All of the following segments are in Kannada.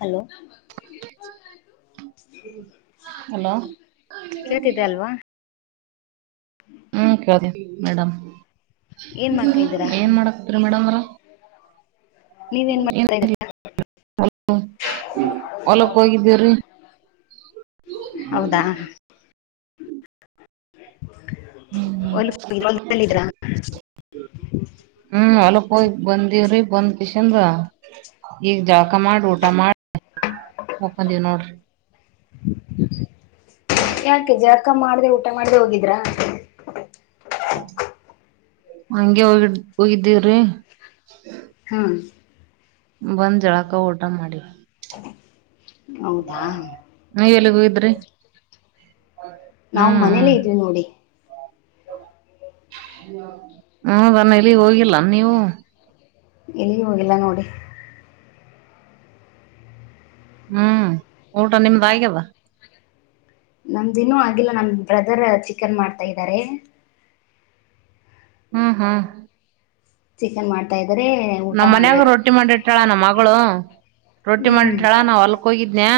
ಹಲೋ [inaudible] ಹಲೋ ಕೇಳ್ತಿದ್ದೆ ಅಲ್ವಾ ಹ್ಮ್ ಕೇಳತ್ ಮೇಡ್ಮ್. ಏನ್ ಮಾಡ್ತಾ ಇದ್ದೀರಾ ಏನ್ ಮಾಡಕ್ತರಿ ಮೇಡಮ್ರ ಆವ್ರೆ. [inaudible] ನೀವೇನ್ ಮಾಡ್ತಾ ಇದಿರಾ. ಹೊಲಕ್ಕ್ ಹೋಗಿದ್ದೀವ್ರಿ. ಹೌದಾ [inaudible] [unintelligible] [inaudible] ಹ್ಮ್ ಹೋಲಕ್ ಹೋಗ್ ಬಂದವ್ರಿ ಬಂದ್. [unintelligible] ಈಗ್ ಜಳಾಕ್ ಮಾಡ್ ಊಟ ಮಾಡಿ ಮಾಕೊಂದಿವಿ ನೋಡ್ರಿ. ಮಾಡಿದೆ ಊಟ ಮಾಡ್ದೆ ಹೋಗಿದ್ರಾ. ಹಂಗೆ ಹೋಗಿ ಹೋಗಿದ್ದೀವ್ರಿ. ಹಾ ಬಂದ್ ಜಳಕ ಊಟ ಮಾಡಿ. ಹೌದಾ ಎಗ್ರಿ ನಾವ್ ಮನೇಲ್ಲೇ ಇದ್ವಿ ನೋಡಿ. ಹ ಬನ್ನ ಇಲ್ಲಿಗ್ ಹೋಗಿಲ್ಲ ನೀವು. ಎಲ್ಲಿಗೆ ಹೋಗಿಲ್ಲ ನೋಡಿ. ಹ್ಮ್ ಊಟ ನಿಮ್ದ್ ಆಯ್ಗಿಲ್ಲ. ನಮ್ದ್ ಇನ್ನುೂ ಆಗಿಲ್ಲ ನಮ್ ರ ಚಿಕನ್ ಮಾಡ್ತಾ ಇದ್ದಾರೆ ಹ್ಮ್ ಹ್ಮ್ ಚಿಕನ್ ಮಾಡ್ತಾ ಇದ್ದಾರೆ ಊಟ ನಮ್ ಮನ್ಯಾಗ ಮಾಡ್ಬೇಕು ರೊಟ್ಟಿ ಮಾಡಿಟ್ಟಾಳ ನಮ್ಮ್ ಮಗಳು ರೊಟ್ಟಿ ಹ್ಮ್ ಮಾಡಿಟ್ಟಾಳ ನಾವ್ ಹೊಲ್ಕ್ ಹೋಗಿದ್ನಯ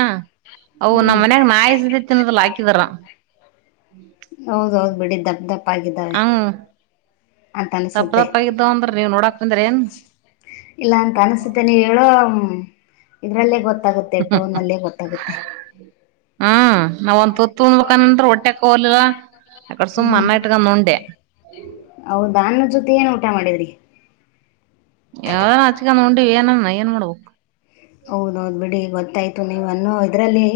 ಅವು ಹ್ಮ್ ನಮ್ ಮನ್ಯಾಗ್ ನಾಸತೇತಿ ತಿನ್ನೋದಿಲ್ಲ ಹಾಕಿದಾರ. ತಪ್ಪಾಗಿದ್ದಾವೆ ಹಂಗ ಅಂತ್ ತಪ್ಪ ಅನಸುತ್ತೆ. ತಪ್ಪ ಆಗಿದ್ದಾವ ಅಂದ್ರ ನೀವ್ ನೋಡಾಕ್ ಬಂದ್ರ ಏನ್ ಇಲ್ಲ ಅಂತ್ ಅನಸ್ತುತ್ತೆ ನೀವ್ ಹೇಳೋ [unintelligible] ಇದ್ರಲ್ಲೇ ಗೊತ್ತಾಗುತ್ತೆ ಟೋನ್ ಅಲ್ಲೇ ಗೊತ್ತಾಗುತ್ತೆ ಹ್ಮ ನಾವ್ ಒಂದ್ ತುತ್ತ್ ಉಣಬೇಕಾನನ್ ಒಟ್ಟೆಕ ಹೋಗಲಿಲ್ಲ ಅಕಡೆ ಸುಮ್ ಹ್ಮ್ ಅನ್ನ ಇಟ್ಕೊಂಡ ಉಂಡೆ. ಮದ್ ಏನ್ ಊಟ ಮಾಡಿದ್ರಿ. ಯಾವ್ ಆಚ್ಕ್ ಉಂಡಿವಿ ಏನ ಏನ್ ಮಾಡ್ಬೇಕು. ಹೌದೌದ್ ಬಿಡಿ ಗೊತ್ತಾಯ್ತು ನೀವುನ್ನೋ ಇದರಲ್ಲಿ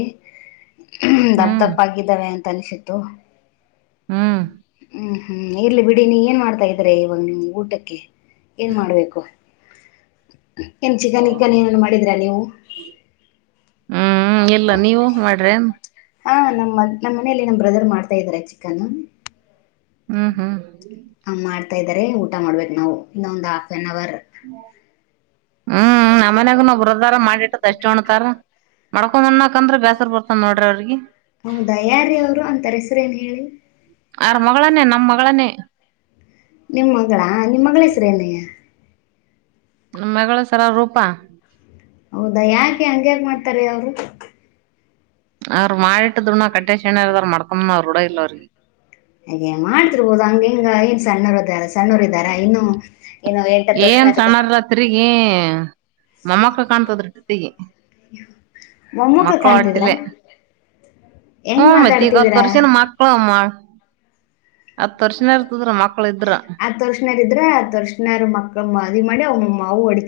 ದಪ್ಪಪ್ ಹ್ಮ್ ದಪ್ಪ್ ಆಗಿದ್ದಾವೆ ಅಂತ್ ಅನ್ಸುತ್ತೆ ತು ಹ್ಮ ಹ್ಮ್ ಇರ್ಲಿ ಬಿಡಿ ನೀ ಏನ್ ಮಾಡ್ತಾ ಇದ್ದ್ರರಿ ಇವಾಗ್ ನಿಮ್ ಊಟಕ್ಕೆ. ಏನ್ ಮಾಡ್ಬೇಕು. ಏನ್ ಚಿಕನ್ ಇಕ್ಕನ್ ಏನನ್ ಮಾಡಿದೀರಾ ನೀವು. ಹ್ಮ್ ಎಲ್ಲ ನೀವು ಮಾಡ್ರೆ. ಹಾ ನಮ್ಮ್ ನಮ್ಮ್ ಮನೆ ನಮ್ ಬ್ರದರ್ ಮಾಡ್ತಾ ಇದಾರೆ ಚಿಕನ್ ಹ್ಮ್ ಹ್ಮ್ ಇದಾರೆ ಊಟ ಮಾಡ್ಬೇಕು ನಾವು ಇನ್ನೊಂದು ಹಾಫ್ ಆನ್ ಅವರ್ ಹ್ಮ್ ನಮನ್ಯಾಗ್ ನ ಬರದಾರ ಮಾಡಿಟ್ಟತ್ ಅಷ್ಟ ಹೊಣ್ತಾರ ಮಡ್ಕೊಂಡ್ಣಾಕಂದ್ರ ಬೇಸರ್ ಬರ್ತನ್ ನೋಡ್ರಿ ಅವ್ರಗಿ. ಹೌದಾ ಯಾರೀ ಅವರು ಅಂತಾರ ಹೆಸ್ರೇನ್ ಹೇಳಿ ಆರ ಮಗಳನೆ ನಮ್ ಮಗಳನೆ. ನಿಮ್ ಮಗಳಾ ನಿಮ್ಮ್ ಮಗಳ್ ಹೆಸರು ಏನೆ. ನಮ್ ಮಗಳ ಸರ ರೂಪಾ ಹೌದಾ ಯಾಕೆ ಹಂಗಕ್ ಮಾಡ್ತಾರೆ ಅವರು. ಅವ್ರರು ಮಾಡಿ ಇಟ್ಟ್ ಊಣ ಕಟ್ಟೆ ಶಣ ಇರ್ದಾರ ಮ್ಕಮ್ನ ರೂಢ ಇ ಅವ್ರಿಗೆ. ಹಾಗ್ ಮಾಡ್ತಿರ್ಬೋದು ಹಂಗಗೆನ್ ನ್ ಸಣ್ಣರದ ಸಣ್ಣೂರ್ ಇದಾರ ಇನ್ನು ಏನು ಎಂಟತ್ತು ವರ್ಷ ಏನ್ ಆಗಿದೆ ಸಣ್ಣದ್ ತಿರುಗಿ ಮೊಮ್ಮಕ್ಕ ಕಾಣ್ತದ್ಟ ತಿಗಿ ಮೊಮ್ಮಕ್ಳ ಮಕ್ಳು ಕಾಣ್ತಿದ್ರ ಹೊಟ್ಟಲೆ ಹ ಹೆಂಗ್ ಮತ್ತ್ ಈಗ್ ಹತ್ತ್ ಮಾತಾಡ್ತಿದೀರಾ ವರ್ಷನ ಮಕ್ಳು ಹತ್ ವರ್ಷನ ಇರ್ತದ್ರ ಮಕ್ಳ ಇದ್ರ ಆ ತರ್ಷನಾರ್ ಇದ್ರೆ ಆ ತರ್ಷನಾರ್ ಮಕ್ಕ ಮ್ಮ [inaudible] ಮದುವೆ ಮಾಡಿ ಅವ್ ವು ಅಡ್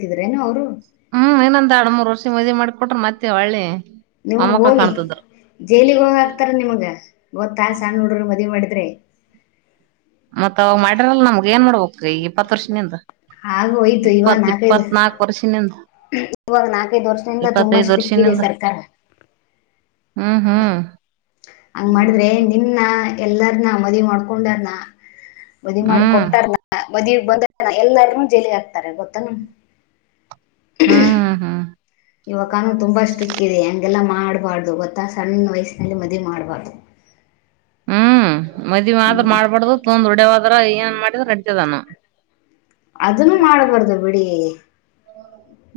ಹ್ಮ್ ಇನೊಂದ ಯಾಡ್ ಮೂರ್ ವರ್ಷ ಮದುವೆ ಮಾಡ್. ಕೊಟ್ರ ಮತ್ತೆ ಒಳ್ಳಿ. ನಿಮ ಹೋಗಿ ಜೈಲಗ್ ಹೋಗ ಆಕ್ತಾರ ನಿಮಗ ಗ ತಾಯ ಹಣ್ಣ ನೋಡ್ರಿ ಮದ್ವಿ ಮಾಡಿದ್ರೆ. [inaudible] ಮತ್ತಾ ಅವಾಗ ಮಾಡಿರಲ್ ನಮ್ಗ ಏನ್ ಮಾಡ್ಬೇಕ ಈ ಇಪ್ಪತ್ ವರ್ಷ ನಿಂದ ಆಗ ಹೋಯ್ತು ಇವಾಗ ಇಪ್ಪತ್ ನಾಲ್ಕೈದು ಇಪ್ಪತ್ ನಾಕ್ ವರ್ಷನಿಂದ ಇವಾಗ ನಾಲ್ಕೈದು ಇಪ್ಪತೈದು ವರ್ಷ ನಿಂದ. ಹಂಗ ಮಾಡಿದ್ರೆ ನಿನ್ನ ಎಲ್ಲ ನಿನ್ನ ಮದವಿ ಮಾಡ್ಕೊಂಡರ್ನಾ. ಮದುವಿ ಮಾಡಿ ಹ್ಮ್ ಕೊಟ್ಟಾರ್ನ ಬದಿ. [unintelligible] ಎಲ್ಲಾರನುೂ ಜೈಲ್ಗೆ ಹಾಕ್ತಾರೆ ಗೊತ್ತೇನು. ಹ್ಮ ಹ್ಮ ಇವಾಗ ಕಾನೂನು ತುಂಬಾ ಸ್ಟ್ರಿಕ್ ಇದೆ ಹೆಂಗೆಲ್ಲ. ಮಾಡ್ಬಾರ್ದು ಗೊತ್ತಾ ಸಣ್ಣ ವಯಸ್ಸಿನಲ್ಲಿ ಮದುವೆ ಮಾಡ್ಬಾರ್ದು. ಹ್ಮ್ ಮದ್ವಿ ಮಾತ್ರ ಹ್ಮ್ ಮಾಡ್ಬಾರ್ದು ತೊಂದ್ ಡ್ಯವದ್ರ ಏನ್ ಮಾಡಿದ್ರ ನೆಡೆತದಾನ. ಅದನ್ನು ಮಾಡಬಾರದು ಬಿಡಿ.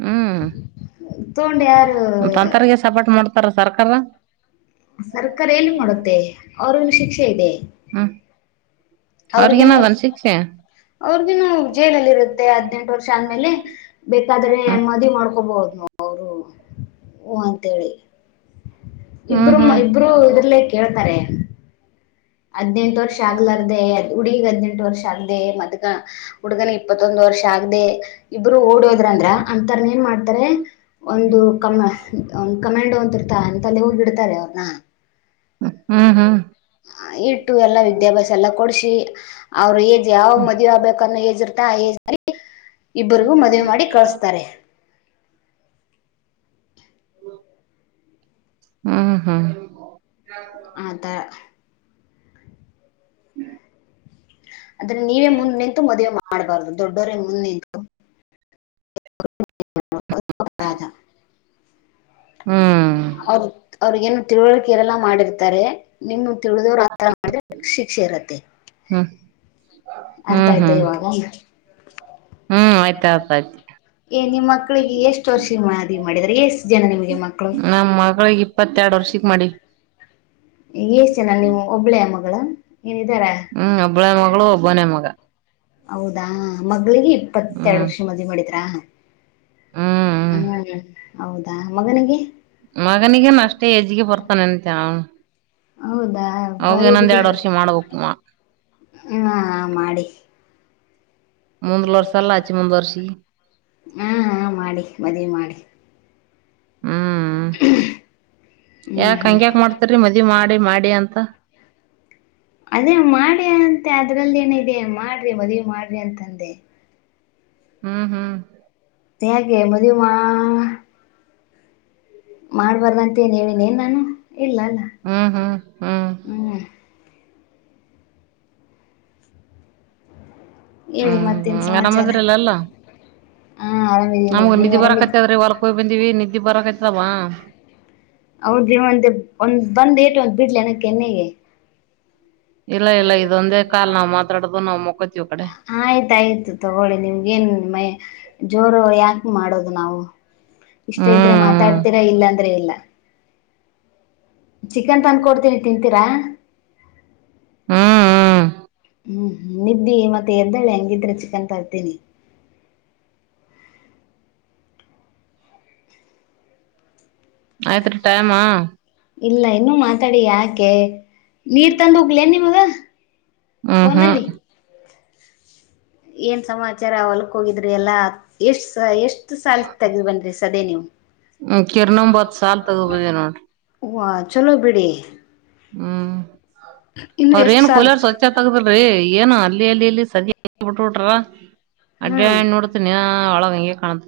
ಹ್ಮ್ ತಗೊಂಡ್ ಯಾರು ತಂತರಗೆ ಸಪೋರ್ಟ್ ಮಾಡ್ ಬರ ಸರ್ಕಾರ. ಸರ್ಕಾರ ಎನ್ ಮಾಡುತ್ತೆ ಅವ್ರಗು ಶಿಕ್ಷೆ ಇದೆ. ಹ್ಮ್ ಅವ್ರಿಗನು ಅವ್ರಿಗೇನದನ್ ಶಿಕ್ಷೆ ಅವ್ರಿಗನು ಜೇಲಲ್ಲಿ ಇರುತ್ತೆ ಹದ್ನೆೆಂಟು ವರ್ಷ ಆದ್ಮೇಲೆ ಬೇಕಾದ್ರೆ ಮದುವ ಮಾಡ್ಕೋಬೋದು. ಅವರು ಹು ಅಂತೇಳಿ. ಹ್ಮ್ ಹ್ಮ್ ಇಬ್ರುಂ ಇಬ್ರು ಇದ್ರಲೆೇ ಕೇಳ್ತಾರೆ. ಹದ್ನೆಂಟು ವರ್ಷ ಆಗ್ಲಾರ್ದೇ ಹುಡುಗಿಗ್ ಹದ್ನೆಂಟು. ಎಡು ವರ್ಷ ಆಗದೆ ಮದ್ಕ ಹುಡುಗನ ಇಪ್ಪತ್ತೊಂದು ವರ್ಷ ಆಗದೆ. ಇಬ್ಬರು ಓಡೋದ್ರ ಅಂದ್ರ ಅಂತರ್ನ ಏನ್ ಮಾಡ್ತಾರೆ ಒಂದು ಕಮ ಕಮ್ಯಾಂಡ್ ಅಂತ ಇರ್ತ ಅಂತಲ್ಲಿ ಹೋಗಿಡ್ತಾರೆ ಅವ್ರನ. ಹ್ಮ್ ಹ್ಮ್ ಇಟ್ಟು ಎಲ್ಲಾ ವಿದ್ಯಾಭ್ಯಾಸ ಎಲ್ಲ ಕೊಡ್ಸಿ ಅವ್ರು ಏಜ್ ಯಾವ ಮದ್ವೆ ಆಗ್ಬೇಕನ್ನೋ ಏಜ್ ಇರ್ತ ಆಏಜ್ ಮಾಡಿ ಇಬ್ಬರಿಗೂ ಮದ್ವೆ ಮಾಡಿ ಕಳ್ಸ್ತಾರೆ. ಹ್ಮ ಹ್ಮ ಆತರ. [unintelligible] ಅದ್ರೆ ನೀವೇ ಮುಂದ ನಿಂತು ಮದುವೆ ಮಾಡ್ಬಾರ್ದು ದೊಡ್. ಬರ್ರೆ ಮುನ್ನಿದೋ. ರಾಧಾ. ಹ್ಮ್. ಅವ್ರುಗ ಅವ್ರಗ ಏನು ತಿಳುವಳ್ಕೆ ಇರಲ್ಲಾ ಮಾಡಿರ್ತಾರೆ ನಿಮ್ಮ್ ತಿಳಿದವರು [unintelligible] ಮಾಡಿದ್ರೆ ಶಿಕ್ಷೆ ಇರತ್ತೆ. ಹ್ಮ್ ಅರ್ಥಾ ಆಯ್ತಾ ಹ್ಮ್ ಇವಾಗಾ. ಹ್ಮ್ ಆಯ್ತ ಆಯ್ತ ಆಯ್ತು ಏ ನಿಮ್ಮ ಮಕ್ಕಳಿಗೆ ಎಷ್ಟು ವರ್ಷಿಗ ಮಾದವಿ ಮಾಡಿದ್ದರ ಎಷ್ ಜನ ನಿಮ್ಗೆ ಮಕ್ಕಳು. ನಮ್ ಮಗಳಿಗೆ ಇಪ್ಪತ್ತೆರಡು ವರ್ಷಕ್ ಮಾಡಿ ಏಸ ಜನ ನೀವು ಒಬ್ಳೇ ಯಾಮ್ಮಕ್ಕ. ಗಳಂಗ. ಹ್ಮ್ ಒಬ್ಬಳೇ ಮಗಳು ಒಬ್ಬನೇ ಮಗಾ. ಔದಾ. ಮಗಳ್ಗಿ ಇಪ್ಪತ್ತೆರಡ ಹ್ಮ್ ವರ್ಷಿಗ ಮದುವೆ ಮಾಡಿದ್ರಾ. ಹ್ಮ್ ಹ್ಮ್ ಅವು ಹೋಗ್ಯಾನ. ಹೌದಾ ಮಗನಿಗೆ. ಮಗನಿಗನು ಅಷ್ಟೇ ಹೆಜ್ಗೆ ಬರ್ತಾನ ಅಂತೆ ಅವನು. ಹೌದಾ ಬರಿ ಬಿಡಿ ಮಾಡ್ಬೇಕು ಹಾ ಮಾಡಿ. ಮುಂದುಲ್ ವರ್ಷಲ್ಲ ಅಚ್ಚಿ ಮುಂದ ವರ್ಷಿ. ಹಾ ಹಾ ಮಾಡಿ ಹ್ಮ್ ಯಾಕ್ ಅಹ್ ಹಂಗ್ಯಾಕ್ ಅಹ್ಮ ಮಾಡ್ತರಿ ಮದ್ವಿ ಮಾಡಿ ಮಾಡಿ ಅಂತ ಅದೇ ಮಾಡಿ ಅಂತ. ತ್ತೆ ಅದ್ರಲ್ಲಿ ಏನ ಇದೆ ಮಾಡ್ರಿ ಮದ್ವಿ ಮಾಡ್ರಿ ಅಂನ ತಂದೆ. ಹ್ಮ್ ಹ್ಮ್. ಗೆ ಮದ್ವಿ ಮಾ. ಮಾಡ್ಬಾರ್ದಂತ ಏನ್ ಹೇಳಿನ್ ಏನ್ ನಾನು. ಇಲ್ಲಲ್ಲಾ ಹ್ಮ್ ಹ್ಮ್ ಹ್ಮ್. ಏಳಿ ಹ್ಮ್ ಮತ್ತ ಏನ್ ಸಮಾಚಾರಾ. ನಮ್ಗೂ ನಿಧಿ ಬರಾಕತ್ತೇದ್ರಿ ವರ್ಕ್ ಹೊಯ್ ಬಂದೀವಿ ನಿದ್. ದ್ದಿ ಬರಾಕತ್ತಿದವಾ. [unintelligible] ಒಂದ್ ಏಟು ಒಂದ್ ಬಿಡ್ಲಿನ ಕೆನ್ನಗೆ. ಇಲ್ಲ ಇಲ್ಲ ಇದೊಂದೇ ಕಾಲ್ ನಾವ್ ಮಾತಾಡದು ನಾವ್ ಮಕ್ಕೋತಿವ್ ಕಡೆ ಆಯ್ತಾಯ್ತು ತಗೊಳ್ಳಿ ನಿಮ್ಗೆಏನ್ ಮೈ ಜೋರು ಯಾಕ ಮಾಡೋದು ನಾವು. ಇಷ್ಟ ಇದ್ರೆ ಹ್ಮ್ ಮಾತಾಡ್ತೀರಾ ಇಲ್ಲಾ ಅಂದ್ರೆ ಇಲ್ಲ. ಚಿಕನ್ ತಂದ್ ಕೊಡ್ತೀನಿ ತಿಂತೀರಾ. ಹ್ಮ್ ಹ್ಮ್ ಹ್ಮ್ ಹ್ಮ ನಿದ್ದಿ ಮತ್ತೆ ಎದ್ದಳೆ ಹಂಗಿದ್ರೆ ಚಿಕನ್ ತರ್ತೀನಿ. ಆಯ್ತ್ರಿ ಟೈಮ ಇಲ್ಲ ಇನ್ನೂ ಮಾತಾಡಿ ಯಾಕೆ ನೀರ್ ತಂದು ಉಗ್ಲ ನಿಮಗ ಹ್ಮ್ ಹ್ಮ್ ಫೋನಲ್ಲಿ. ಏನ್ ಸಮಾಚಾರ ಹೊಲ್ಕ್ ಹೋಗಿದ್ರಿ ಎಲ್ಲ. ಎಷ್ಟ್ ಎಷ್ಟು ಸಾಲ ತೆಗ್ ಬಂದ್ರಿ ಸದೇ ನೀವು ಹ್ಮ್ ಕಿರ್ನೊಂಬತ್ ಸಾಲ್ ತಗೋಬಂದಿ ನೋಡ್ರಿ ಹ. ಚೊಲೋ ಬಿಡಿ. ಹ್ಮ ಇನ್ನು ಅವ್ರ ಎಷ್ಟ್ ಏನ್ ಸಾಲ ಕೂಲಾರ ಸ್ವಚ್ಛ ತೆಗೆದಿಲ್ಲ ರೀ ಏನು ಅಲ್ಲಿ. ಅಲ್ಲಿಲ್ಲಿಲ್ಲಿ ಸದ ಬಿಟ್ಬಟ್ರ. ಹ್ಮ್ ಅಡ್ಡಾಡಿ ನೋಡ್ತೀನಿ [unintelligible] ಹಂಗೆ ಕಾಣ್ತಾ.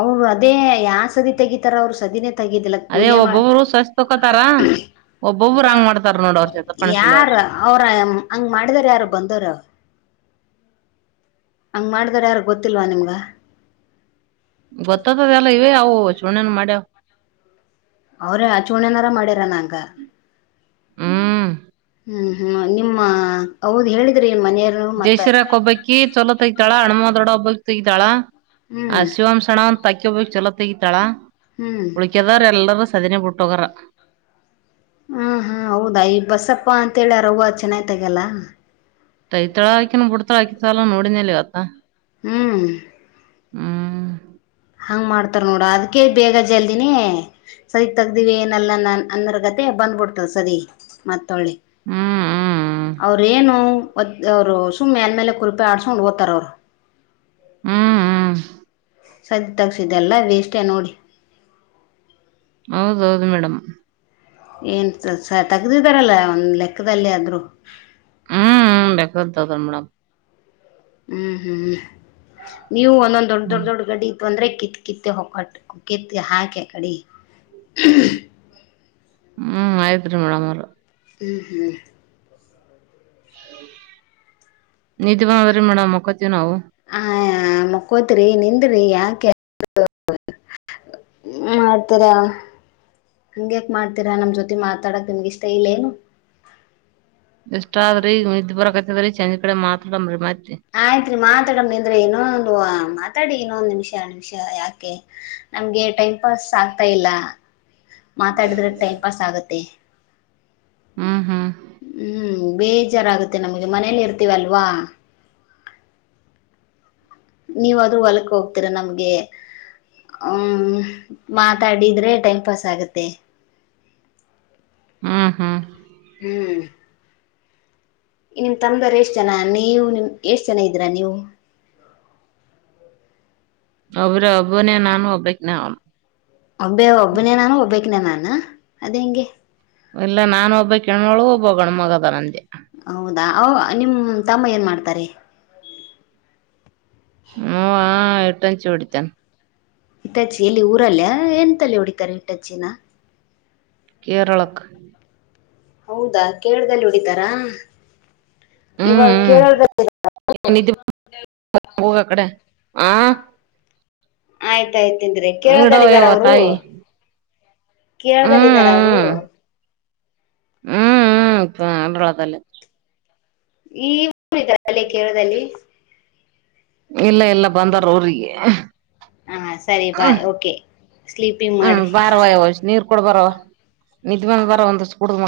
ಅವರು ಅದೇ ಯ ಸತಿ ತೆಗೀತಾರ ಅವರು. [unintelligible] ತಗಿದಿಲ್ಲ ಅದೇ ಕೂಲಿಯ ಮಾಡ ಒಬ್ಬೊಬ್ರು ಸ್ವಸ್ ತಕೋತಾರ ಒಬ್ಬೊಬ್ರು ಹಂಗ್ ಮಾಡ್ತಾರ ನೋಡ ಅವ್ರ ಜೊತೆ ಪಣಸ್ಬಳ್ಯಾರ ಯಾರ ಅವ್ರ ಹಂಗ ಮಾಡಿದಾರ ಯಾರು ಬಂದರು. ಹಂಗ್ ಮಾಡಿದರು ಯಾರು ಗೊತ್ತಿಲ್ವಾ ನಿಮ್ಗ. ಗೊತ್ತತದ ಎಲ್ಲ ಇವ ಅವು ಚುಣನ ಮಾಡ್ಯಾವ್. ಅವ್ರ ಆಚಣನಾರ ಮಾಡಿರನ ಅಂಗ ಹ್ಮ್ ಹ್ಮ್ ಹ್ಮ ನಿಮ್ಮ ಹೌದು ಹೇಳಿದ್ರೆ. ಜಯಸಿರಾಕ ಒಬ್ಬಕಿ ಚೊಲತ್ತಗಿತಾಳ ಹಣ್ಮವ ದೊಡ್ಡ ಒಬ್ಬ ತಗ್ದಾಳಾ. ಆ ಹ್ಮ್ ಶಿವಮ್ ಸಣ್ಣವ ಒಂದ ಅಕಿಬೇಕ್ ಚಲೋತ್. ತೆಗತಾಳಾ. ಹ್ಮ್ ಉಳಕ್ಯದರೆಲ್ಲರು ಸದನೆ ಬಿಟ್ಟೋಗರ. ಹ್ಮ ಹ್ಮ ಹೌದ ಈ ಬಸಪ್ಪಾ ಅಂತ ಹೇಳ್ಯಾರ ಅವ್ವ ಚೆನ್ನ ತೆಗಲ್ಲ ತೈತಳಾಕಿನ ಬುಡ್ತಳಾ ಸಲ ನೋಡಿನಲ್ಲಿ ಅತ್ತ ಹ್ಮ್ ಹ್ಮ್ ಹಂಗ್ ಮಾಡ್ ನೋಡ ಅದ್ಕ್ಕೆ ಬೇಗ ಜ ಿ ಸರಿಗ್ ತಗ್ದಿವವಿ ಏನಲ್ಲ ಅನ್ನರ್ಗತೆ ಬಂದ್ಬಿಡ್ತದೆ ಸರಿ ಮತ್ತೆ [unintelligible] ತೊಳ್ಳಿ ಹ್ಮ್ ಹ್ಮ್ ಅವ್ರ ಏನು ಒ ಅವರು ಸುಮ್ಮ್ನೆ ಎಲ್ ಮೇಲೆ ಕುರುಪೆ ಆಡ್ಸ್ಕೊಂಡ್ ಓ್ತರ ಅವರು ಹ್ಮ್ ಹ್ಮ್ ಸದ ತಗಸಿದೆಲ್ಲ ವೇಸ್ಟ್ ನೋಡಿ ಹೌದೌದು ಮೇಡಮ್ ಏನು ಸ ತೆಗದಿದ್ದಾರಲ್ಲ ಒಂದು ಲೆಕ್ಕದಲ್ಲಿ ಆದರೂ ಹ್ಮ ಬೇಕತದ ಮೇಡಂ ಹ್ಮ್ ಹ್ಮ್ ಹ್ಮ್ ನೀವು ಒಂದೊಂದ್ ದೊಡ್ಡ ದೊಡ್ಡ ಹ್ಮ್ ದೊಡ್ ಗಡಿ ಇತ್ತು ಅಂದ್ರೆ ಕಿತ್ತಿ ಕಿತ್ತಿ ಹೊಕಟ ಕಿತ್ಲಿ ಹಾಕಿ ಆಕಡಿ [inaudible] ಹ್ಮ್ ಆಯ್ತ್ ರೀ ಮೇಡಮ್ ಅವರು ಹ್ಮ್ ಹ್ಮ್ [inaudible] ಬಂದದ್ರಿ ಮೇಡಮ್ ಮಕ್ಕೋತೀವಿ ನಾವು ಆ ಮಕ್ಕೋತ್ರಿ ನಿನ್ ರೀ ಯಾಕೆ ಮಾಡ್ತೀರಾ ಹಂಗ್ಯಾಕ ಮಾಡ್ತೀರಾ ನಮ್ಮ ಜೊತೆ ಮಾತಾಡಕ್ ನಿಮ್ಗಿಷ್ಟ ಇಲ್ಲ ಏನು ಇಷ್ಟ ಆದ್ರಿ ನಿದ್ ಬರಕತ್ತದ್ರೀ ಚಂಜೀ ಕಡೆ ಮಾತ್ ಆಡಂಬ್ರಿ ಮಾತ್ ಆಯ್ತ್ರಿ ಮಾತಾಡಮ್ಮ ಅಂದ್ರೆ ಏನು ಹೊಂದು ಮಾತಾಡಿ ಇನ್ನೊಂದು ನಿಮಿಷ ನಿಮಿಷ ಯಾಕೆ ನಮ್ಗೆ ಟೈಮ್ ಪಾಸ್ ಆಗ್ತಾ ಇಲ್ಲ ಮಾತಾಡಿದ್ರ ಟೈಮ್ ಪಾಸ್ ಆಗತ್ತೆ ಹಾ ಹ್ಮ್ ಬೇಜಾರಾಗುತ್ತೆ ನಮಗೆ ಮನೇಲಿ ಇರ್ತೀವ ಅಲ್ವಾ ನೀವ ಅದ್ರು ಹೊಲಕ್ ಹೋಗ್ತೀರ ನಮ್ಗೆ ಹ್ಮ ಮಾತಾಡಿದ್ರೆ ಟೈಮ್ ಪಾಸ್ ಆಗತ್ತೆ ಹ್ಮ್ ಹ್ಮ್ ಹ್ಮ್ ನಿಮ್ ತಮದಾರ್ ಎಷ್ಟ್ ಜನ ನೀವು ನಿಮ ಎಷ್ಟ್ ಜನ ಇದೀರಾ ನೀವು ಒಬ್ಬ್ರ ಒಬ್ಬನೇ ನಾನು ಒಬ್ಬಕ್ನೆ ಅವನು ಒಬ್ಬೇ ಒಬ್ಬನೇ ನಾನು ಒಬ್ಬಕ್ನೆ ನಾನು ನಾ ಅದು ಹೆಂಗೆ. ವಿಲ್ಲ ನಾನು ಒಬ್ಬಿಕ ಕೆಣ್ಮೊಳು ಒಬ್ಬ ಗಣ್ಮಗ ಅದಾರ ಅಂದೇ. ಹೌದಾ ನಿಮ್ಮ ತಮ್ಮ ಏನು ಮಾಡ್ತಾರೆ ಮ್ಮುವಾ ಇಟ್ಟನ್ ಚೂಡಿತನ್. ಹಿತ್ತಚಿಲ್ಲಿ ಊರಲ್ಲಯ ಎಂತಲ್ಲೇ ಹೊಡಿತಾರೆ ಹಿಟ್ಟಚಿನಾ.. ಕೇರಳಕ್ಕ್. ಹೌದಾ ಕೇಳ್ದದಲ್ಲಿ ಹೊಡಿತಾರಾ. ಅಮ್ ಇವಾಗ ಕೇರಳದಲ್ಲಿ ಹ್ಮ ನಿದ್ದಿ ಬ ಹೋಗ ಆ ಕಡೆ ಆ. ಆಯ್ತ ಗಾಯತಿಂದ್ರೆ ಕೇಳ್ದ ದಲ್ಲಿ ಇದಾರ ಇಡವ್ಯವ ಅವ್ರು. ತಾಯಿ ಕೇಳ್ದಲಿ ಇದ್ದಾರ ಅವ್ರು. ಹ್ಮ್ ಹ್ಮ್ ಹ್ಮ್ ಪ್ಪಾ [unintelligible] ವಲ್ಲೇ. ಈ ಊ ದ ಅಲ್ಲೇ ಕೇಳ್ದದಲ್ಲಿ. ಇಲ್ಲ ಇಲ್ಲ ಬಂದಾರ ಊರಿಗೆ ಹಾ ಸರಿ ಹ ಬಾಯ್ ಓಕೆ ಸ್ಲೀಪಿಂಗ್ ಹ್ಮ್ ಮಾಡ್ರಿ ಬಾರವ ಯವ ಒಷ್ನೀರ್ ಕೊಡ ಬರವ ನಿದ್ದ್ ಬಂದ ಬರ ಒಂದಷ್ಟ ಕುಡ್ದಮ.